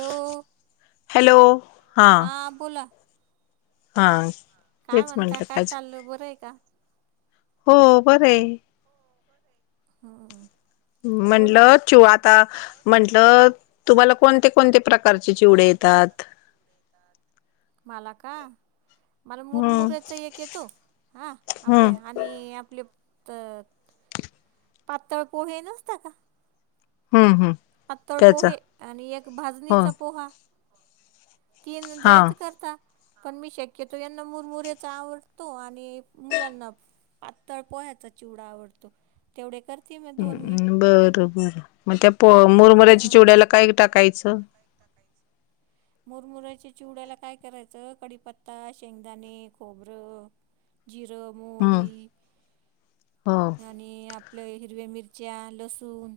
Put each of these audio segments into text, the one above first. Hello hello हा हा बोला हा काय तेच म्हणता म्हटलं काय कायच चाललं बरं आहे का हो बरं आहे हम्म बोला ना म्हटलं चिऊ आता म्हंटलं तुम्हाला कोणते, कोणते प्रकारचे चिवडे येतात मला का मला हम्म मुरमुऱ्याचा एक येतो हा आपल्या हम्म आणि आपले त पातळ पोहे नसत का हम्म, हम् पातळ पोहे आणि एक हो भाजणीचा पोहा तीन हा [unintelligible] पण मी शक्यतो यांना मुरमुर्याचा आवड तो आणि मुलांना पातळ पोह्याचा चिवडा आवडतो तेवढे करते मी दोन बर, बर मग त्या प मुरमऱ्याच्या चिवड्याला काय टाकायचं काय टाकायचं मुरमुराच्या चिवड्याला काय करायचं कडीपत्ता शेंगदाणे खोबरं जिर हम्म मोहरी हो आणि आपल्या हिरव्या मिरच्या लसूण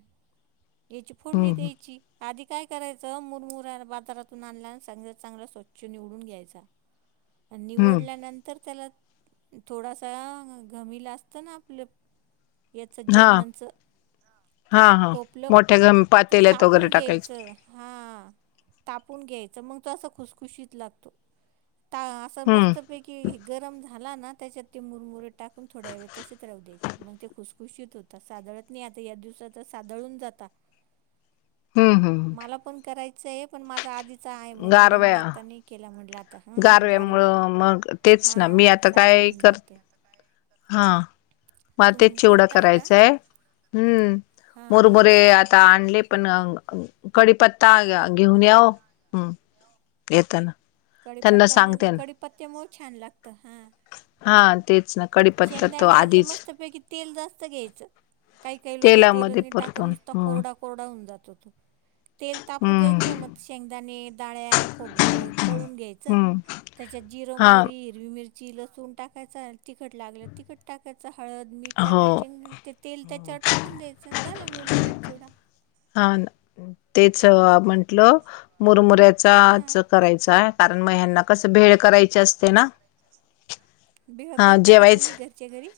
याची फोडणी हम्म द्यायची आधी काय करायचं मुरमुरा बाजारातून आणल्या सांग चांगला स्वच्छ निवडून घ्यायचा हम्म निवडल्यानंतर त्याला थोडासा घमीला असत ना आपलं याच हा जर्मनच हा हा टोपलं मोठ्या घम ते पातेल्यात वगैरे तापून टाकायचं घ्यायचं हा तापून घ्यायचं मग तो असं खुसखुशीत लागतो असं हम्म मस्त पैकी हे गरम झाला ना त्याच्यात ते मुरमुरे टाकून थोड्या वेळ तसेच राहू द्यायचे मग ते खुसखुशीत होते सादळत नाही आता या दिवसाच सादळून जाता हम्म हम् मला पण करायचं आहे पण माझा आधीच आहे म्हणून मग मी गारव्या आता नाही केला म्हटलं आता हां गारव्यानी गारव्यामुळं मग तेच ना मी हां आता काय सादळून कर जातं हा मग तुम तेच चिवडं करताय का करायचंय हम्म हां हां मुरमुरे आता आणले आपण कडीपत्ता घेऊन याव हम् येताना त्यांना कडीपत्ता न सांगते ना कडीपत्त्या मुळ छान लागतं हा हा तेच न शेंगदाणे असं मस्तपैकी तेल जास्त घ्यायचं काही काही लोक तेलामध्ये तेलने टाकत परतून नुसता हम्म कोरडा कोरडा होऊन जात तो तेल तापू हम्म द्यायचं मग शेंगदाणे डाळ्या खोबरं तळून घ्यायचं हम्म त्याच्यात जिर हा मोरी हरवी मिरची लसूण टाकायच तिखट लागलं तिखट टाकायचं हळद मीठ हो टाकायचे ते तेल त्याच्यावर टाकून द्यायचं झालं मुरमुऱ्याचा चिवडा हा तेच म्हंटलं मुरमुऱ्याचाच हां करायचा आहे म ह्यांना कस भेळ करायची असते ना भेळ हा करता का जेवायच तुम्ही घरच्या घरी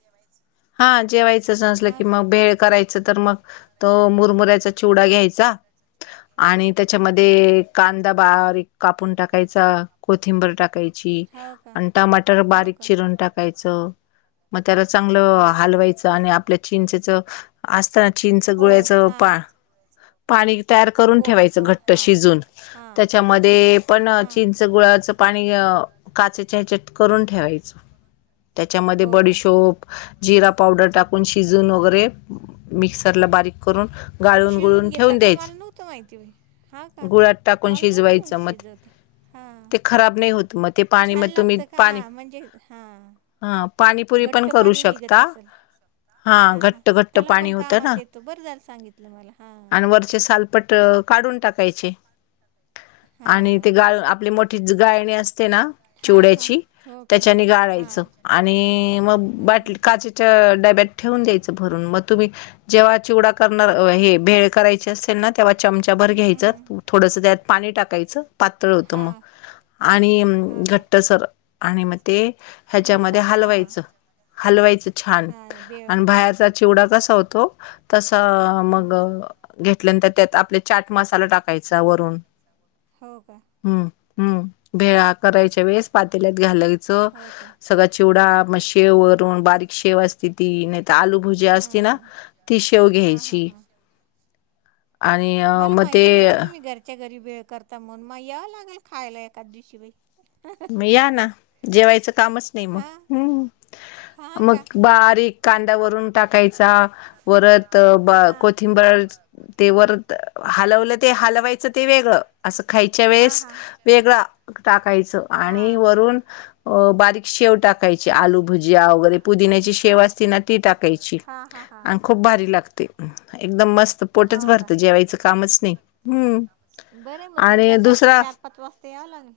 हा जेवायचंच नसलं हा की का? मग भेळ करायच तर मग तो मुरमुऱ्याचा चिवडा घ्यायचा आणि हम्म हम्म हम्म. त्याच्यामध्ये कांदा बारीक कापून टाकायचा कोथिंबर टाकायचा आणि टमाटर हो बारीक का? चिरून टाकायचं मग त्याला चांगलं चांगलं हो का? हलवायच आणि आपल्या चीनचेच असताना चीनच गुळ्याचं पाणी पाणी तयार ते पाणी करून ठेवायचं घट्ट शिजून त्याच्यामध्ये पण चिंचं गुळाचं पाणी काचेच्या ह्याच्यात करून ठेवायचं त्याच्यामध्ये हो का? बडीशोप जिरा पावडर टाकून शिजून वगैरे मिक्सरला बारीक करून गाळून शिजून गुळून घेता ठेवून का द्यायच मला नव्हतं माहिती बाई हा का गुळात टाकून मला नव्हतं माहित शिजवायचं मत शिजवता हां ते खराब नाही होत मग छान मग तुम्ही लागतं का हा पाणी म्हणजे हा हा पाणीपुरी पण घट्ट करू पाणी निघतं शकता असेल. हा हा घट्ट हा घट्ट त्याला पाणी पण होतं ना कामात येतो बरं झालं सांगितलं मला हा ते शालपट्टं काढून टाकायची आणि हां ते गाल आपली मोठ तीच गाळणी असं ते ना हां हां चिवड्याची हो का त्याच्याने हां गाळायचं आणि मग हां बाटली अच्छा अच्छा अह डब्यात ठेवून द्यायचं भरून मग तुम्ही जेव्हा चिवडा करणार अह हे भेळ करायचे असेल ना, तेव्हा चमचा भर घ्यायचं थोडसं त्यात पाणी टाकायचं. पातळ होतो मग आणि अम्म घट्टसर आणि मग ते रसा ह्याच्यामध्ये हा हालवायचं. हलवाय. छान हलवायचं हा आणि बेळमध्ये बाहेरचा चिवडा कसा होतो तसां हम्म मग घेतल्यानंतर त्यात आपला चाट मसाला टाकायचा वरून हो का? हम्म हम्म भेळा करायच्या वेळेस पातेल्यात घालायचं सगळ्यां चिवडा मग शेव वरून बारीक शेव असते ती नाही तर आलू भुजिया असती ना ती शेव घ्यायची. आणि मला मग माहिती ते नव्हतं तुम्ही घरच्या घरी भेळ करतां. तर म्हणुन मग याव लागेल खायला एकाचं दिवशी बाई मग या ना जेवायचं कामचं नाही मग हा हम्म हा मग का बारीक कांदा वरून टाकायचा वरत ब हा. कोथिंबर तेवरं हलवलं ते हलवायचं ते वेगळं असं खायच्या वेळेस वेगळा टाकायचं. आणि वरून असं अह बारीक शेव वरून टाकायची आलू भुजीया वगैरे पुदिन्याची शेव असते ना ती टाकायची आणि खूप भारी लागते. एकदम मस्त पोटच ती भरतं जेवायचं कामचं नाही हम्म. बरंय मग आणि संध्याकाळचे दुसरा चार पाच वाजता यावं लागलं.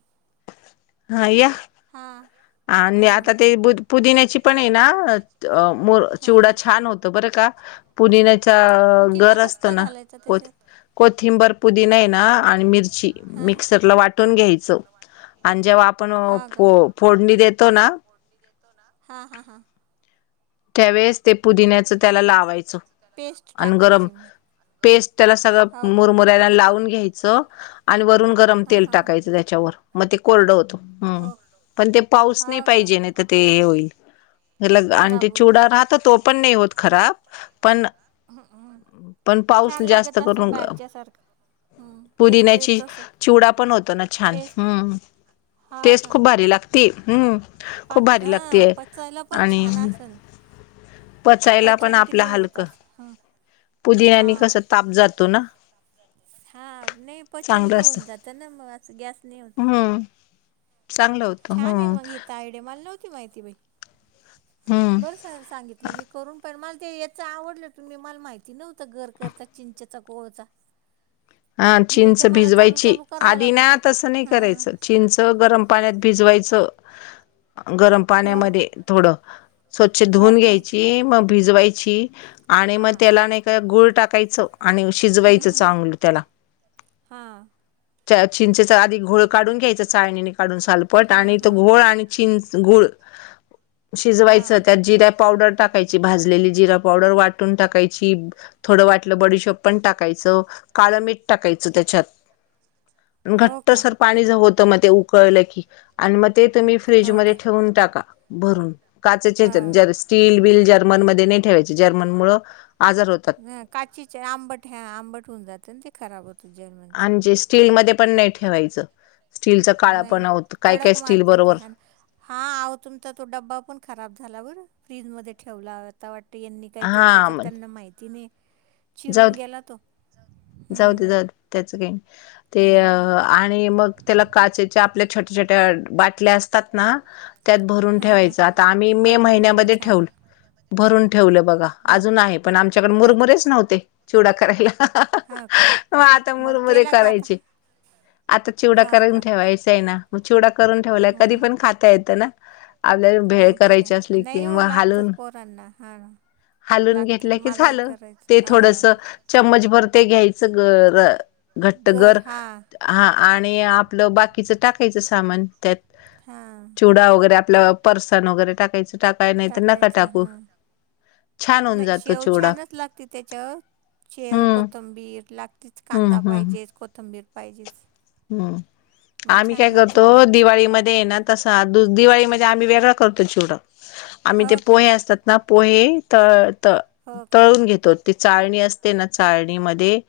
हा या. हां. हा आणि आता हां. ते पुदि पुदिन्याची पण आहे ना अह म चिवडा हां. छान होत बरं का. पुदिन्याच्या पुदिना घर कस असत काय ना घालायचा कोत कोथिंबर पुदीना हे ना आणि मिरची हा मिक्सरला वाट टून घ्यायचं आणि जेव्हा आपण फो फोडणी देतो ना. फोडणी देतो ना हा हा हा. त्यावेेळेस ते पुदिन्याचं त्याला लावायचं. पेस्ट आणि गरम टाकायची म पेस्ट त्याला सगळं मुरमुऱ्याला लावून घ्यायचं. आणि वरून गरम तेल आणि टाकायचं त्याच्यावर मग ते कोरडं होत हम्म पण ते पाऊस नाही होतं पाहिजे, नाही तर ते हे होईल. ल आणि खराब ते होतो. चिवडा राहतो तो पण नाही होत खराब पण पण पाऊस छान जास्त लागत असेल करून अह बाहेरच्या सारखं हम्म टेस्ट पुदिन्याची येत असल चिवडा पण होतो ना छान टेस्ट हम्म. हा टेस्ट का? खूप भारी लागती, हम्म खूप पात भारी हा लागतीय पचायला पण आणि छान असल पचायला पण आपला पचनक्रिया होत हलकं असल हा. पुदिन्यानी हा कसं ताप जातो ना. हा नाही पचन चांगलं बी असत होऊन जात ना मग अस गॅस नाही होत. हम्म चांगलं होतं. छान आहे हम्म मग हि तर आयडिया मला नव्हती माहिती बाई. हम्म. बरं सर सांगितलं मी करून पण मला ते याच आवडलं ती मला माहिती नव्हतं घर कर चिंचेचा कोळचा. हा हे तर चिंच मला चालू भिजवायची चालू करावा आधी ना लागतो तसं नाही हा. करायचं चिंच गरम पाण्यांत बिजवायचं. गरम हा पाण्यामध्ये थोडं स्वच्छ हा धुून हा. घ्यायची मग भिजवायची आणि मग हा. त्याला नाही का गूळ टाकायचं आणि शिजवायचं हम्म हम्म चांगलं. हा त्या चिंचेचा आधी घोळ काढून घ्यायचा चाळणीने काढून साल पट हा आणि तो हा. घोळ आणि चिंच, गूळ हा शिजवायच त्यात जिऱ्या पावडर टाक टाकायची भाजलेली जिरा पावडर वाटून टाकायची. थोडं वाटलं बडिशोप पण टाकायचं. काळ मीठ टाकायचं त्याच्यात हो घट्ट का सारखं पाणीच होतं मग ते उकळलं की आणि मग ते तुम्ही हो फ्रीजमध्ये का. ठेवून टाका भरून. काचेचे हा हेच्यात स्टील बिल जर्मनमध्ये नाही ठेवायचे जर्मन मुळ आजार होत ह काचीचे आंबट ह आंबट होऊन जातं ते खराब होत आणि जे स्टीलमध्ये पण नाही ठेवायचं स्टीलच काळा नाही पण ना होत काय काय तडक स्टील मारतं ते बरोबर हा ना. हा आओ तुमचा तो डब्बा पण खराब झाला बर फ्रीजमध्येध्ये ठेवला तावा टी यांनी काहीतर हा त्याच्यात मग त्यांना काही माहिती नाही जाऊ चिरून दे गेला तो हम्म त्याच काही नाही ते हम्म. आणि मग त्याला काचे च्या आपल्या छोट्या छोट्या बाटल्या असत ना त्यात भरून हां हां ठेवायच हां आता आम्ही मे बर्नीमध्ये महिन्यामध्ये छान ठेवल भरून ठेवलं बघा अजून बापरे आहे पण आमच्याकडे हा का मुरमरेच नव्हते चिवडा करायला. हा हा मग आता मग मुरमुरे केला का आता करायचे. आता चिवडा हा करून का ठेवायचं आहे ना मग चिवडा करून ठेवलाय हम्म, कधी पण खाता येतं ना आपल्याला हम्म. भेळ नाही तर करायची काय असली नाही हो किंवा लागतंच हालून पोरांना हा ना हालून घेतलं लागतंच की मलाही झालं. करायचं ते थोडस हां चम्मच भर ते घ्यायचं ग गर घट्टगर. हा हा आणि आपलं बाकीचं टाकायचं सामान त्यात हा चिवडा वगैरे आपला पारसाण वगैरे टाकायच त्यात टाकायच हा छान होऊन नाही जातो शेव चिवडा छानच लागती. त्याच्या शेव हम्म कोथंबीर लागतेच हम्म कांदा हम्म पाहिजेच, कोथंबीर पाहिजेच हम्म मग आम्ही छान काय लागते करतो भेळ दिवाळीमध्ये हे ना तस दिवाळी म्हणजे आम्ही वेगळा करतो चिवडा आम्ही ते हो का पोहे असतात ना पोहे त त हो का तळून घेतो. ते चाळणी असते ना चाळणीमध्ये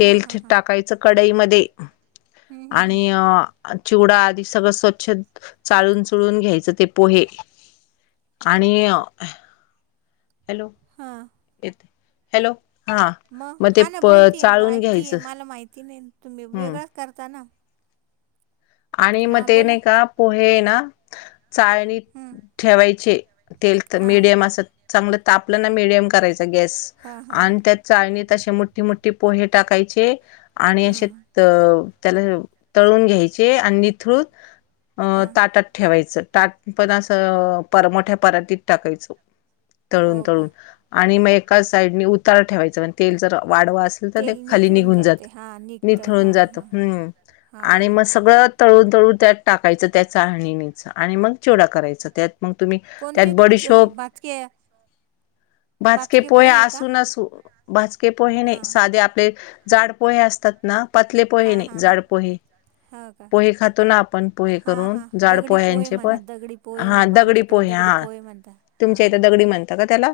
हां हां हां टाकायचं कडाईमध्ये हं, हं, आणि हं. चिवडा आधी सगळं स्वच्छ चाळून चुळून घ्यायचं ते पोहे आणि अ हॅलो हा येत हॅलो हा मग ते हा ना प बोलतेय चाळून ऐकतीय घ्यायचं मला माहिती नाही तुम्ही हम्म वेगळाच करता ना आणि मग हां ते बोला नाही का पोहे ना चाळणी हं, ठेवायचे तेल तर हां मीडियम असं चांगलं तापलं ना मिडियम करायचा गॅस हां हां आणि त्या चाळणीत असे मोठठी मोठी पोहे टाकायचे आणि असे हां तर त्याला तळून घ्यायचे आणि निथळून अं हां ताटात ठेवायचं ताट पण असं परमोठ्या परराटीत टाकायचं. तळून हो का तळून आणि मग एकाच साईडनी उतार ठेवायचं म्ह तेल जर वाढवा अस तेल खाली निथळून निघून जाते जात हां निघतं निथळून हां जात हां हां हम्म हां आणि हां ते सगळ तळू तळू त्यात टाकायचं त्या चाळणीच आणि मग चीवडा करायचं त्यात. मग तुम्ही कोणते त्यात च- बडीशोप भाजके भाजके बाचके पोहे का असू नसू भाजके पोहे नाय हां साधे आपले जाड पोहे असतात ना पातले पोहे हां नाय हां जाड पोहे. हो का पोहे खातो ना आपण पोहे हां करून हां जाड दगडी पोहे पोह्यांचे पण. म्हणा दगडी पोहे हा म्हण- दगडी आमच्याकडे पोहे दगडी हा पोहे म्हणतात तुमच्या इथ हां दगडी म्हणता का त्याला?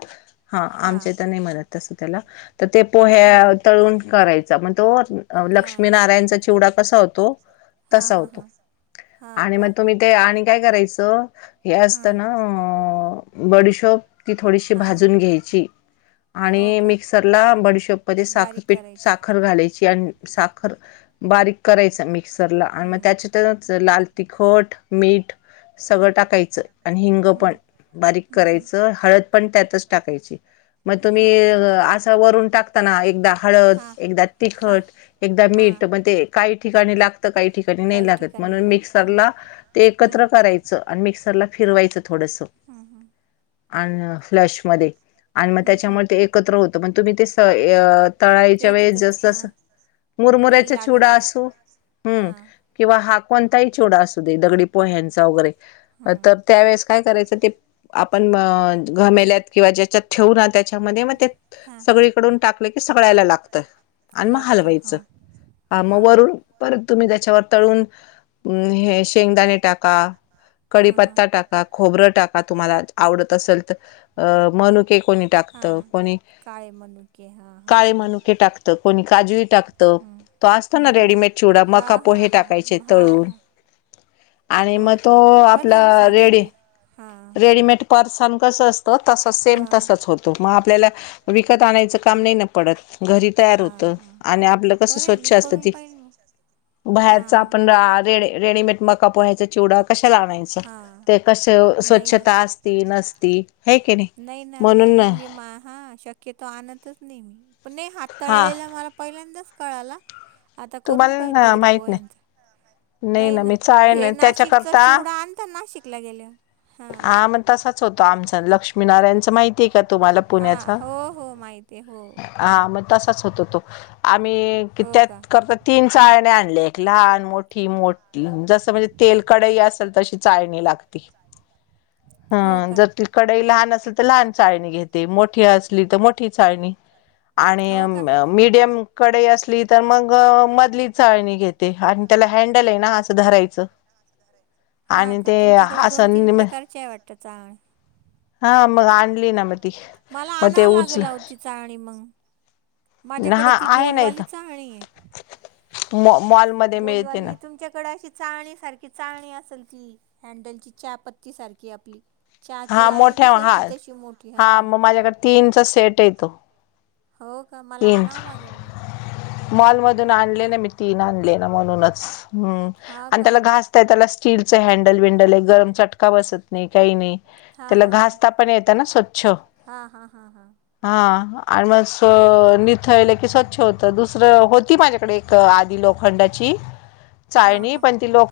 हा आमच्या हां इथ नाई म्हणत तसं त्याला. तर ते पोहे हं, तळून करायचा मग तो हां लक्ष्मीनारायणचा चिवडा कसा होतो. हां तसा हां होतो हां हो आणि म का तो ते आणि काय करायचं हे हां असत ना बडीशोप ती थोडीशी हां हां भाजून घ्यायची. हो आणि का मिक्सरला बडीशोप मध्ये साखर बारीक पीठ करायची साखर घालायची आण साखर बारीक करायच मिक्सरला आणि म हां त्याची च लाल तिखट मीठ सगळं टाकायचं आणि हिंग पण. बारीक करायच हळद पण त्यातच टाकायची म तुम्ही का असं वरून टाक ता ना एकदा हळद, हां एकदा हां तिखट, एकदा मीठ हां म ते काही ठिकाणी ला त -काही ठिकाणी नाही काही लागत म्हणून ठिकाणी लागतं हं, मिक्सरला ते एकत्र हं, कराय च आणि मिक्सरला फिरवायचं थोडंसं. हम् हम्. आणि फ्लॅश मध्ये आणि मग हं, हं. त्याच्यामुळे ते एकत्र होत मग तुम्ही ते तळायच्या वेळेस एकदाच हां जसजस तेल मुरमुऱ्याचा लागत चिवडा असं असू हा हम् किंवा हा कोणताही चिवडा असूदे दगडी पोह्यांचा वगैरे हा. तर त्यावेेळेस काय करायचं ते आपण घमेल्यात किंवा ज्याच्यात ठेवू ना त्याच्यामध्ये मग ते हा सगळीकडून टाक ल की सगळ्यायला लागत आणि मग लागतं हलवायचं हां आ म हां का वरून परत तुम्ही त्याच्यावर तळून हे शेंगदाणे टाका, हां हां. कडीपत्ता टाका खोबरं टाका तुम्हाला आवडत असल तर अ मनुके कोणी टाकत हां कोणी काळे मनुके हां हां काळे हां. मनुके टाकत कोणी काजू ही टाकत. तो असतो ना सामान रेडिमेट चिवडा मका पोहे टाकायचे तळून. आणि शिजवतो. म हो तो का बरं आपला झालं रेडी सांगितलं हां. रेडीमेट परसान कसा असतं तसं हा सेम हा. तसच होतो मग आपल्याला विकत आणायचं काम नाय ना पडत घरी तयार होत हा हा आणि आपलं कस बरं आहे स्वच्छ मी असत ती [unintelligible] बाहेरच हां. आपण रेडी -रेडीमेड रे मक का पोह्यांचा चिवडा कशाला आणायचा कशाला ते कसं हां स्व नाही ना स्वच्छता आस हे की नई नाही ना नाही नाही मी हा शक्य तो आणतच नाहीे मी पण नाई हा हाताळलेला मला पहिल्यांदाच कळाला. आता करून पाहील तुम्हाला दगडी माहित नाही पोह्यांचा. नाही नाई ना मी चाळे हे नाही नाशिकचा त्याच्याकरता चिवडा आणता नाशिकला गेल्यावर हा. हा म तसाच होतो आमचा लक्ष्मीनारायणचं माहि तीय तुम्हाला हा पुण्याचा हो हो माहिती आहे हो हा मग तसाच होतो. आम्ही हो का त्यात करता तीन चाळन्या कप आणल्या एक लहान मो एक ठी- जसं म्हणजे तेल कढई असेल तशी चाळणी लागती. लागते हो हं का जर ती कढई लहान अस ली तर लहान चाळणी घेते मोठी असली तर मोठी चाळणी आणि हो का मिडियम कढई असली तर मग मधली चाळणी घेते. त्याला हँडल आहे ना असं धरायचं हा आणि ते असं त्याचा हा मग आणली ना ती मला मग ते आणावं उचल लागेल आहो ती चाळणी मंग माझ्याकडे हा ती आहे ना गोलवाली इथं चाळणी आहे. मॉ, मॉल म गोलवाली हे तुमच्याकडे अशी चाळणी सारखी चाळणी असन ती, हँडलची चा पत्ती सारखी आपली चहाची हा गाळणी मोठ्या कशी हा असती तशी, मोठी हा मग माझ्याकडे तीनचा सेट येतो हो का, मला तीन आणावं लागन मग. मॉलमधून आणले ना, मी तीन आणलेल्या म्हणूनच हम्म, हा आणि का त्याला घासता येतं त्याला स्टीलच हँडलबिंडलहे, गरम चटका बसत नाही काही नाही. हा त्याला हा हा घासता पण येतं ना स्वच्छ हा हा हा हा आणि म निथळलं की स्वच्छ होत दुसरं होती माझ्याकडे एक आधी लोखंडाची‌ हा चाळणी हा पण ती लोक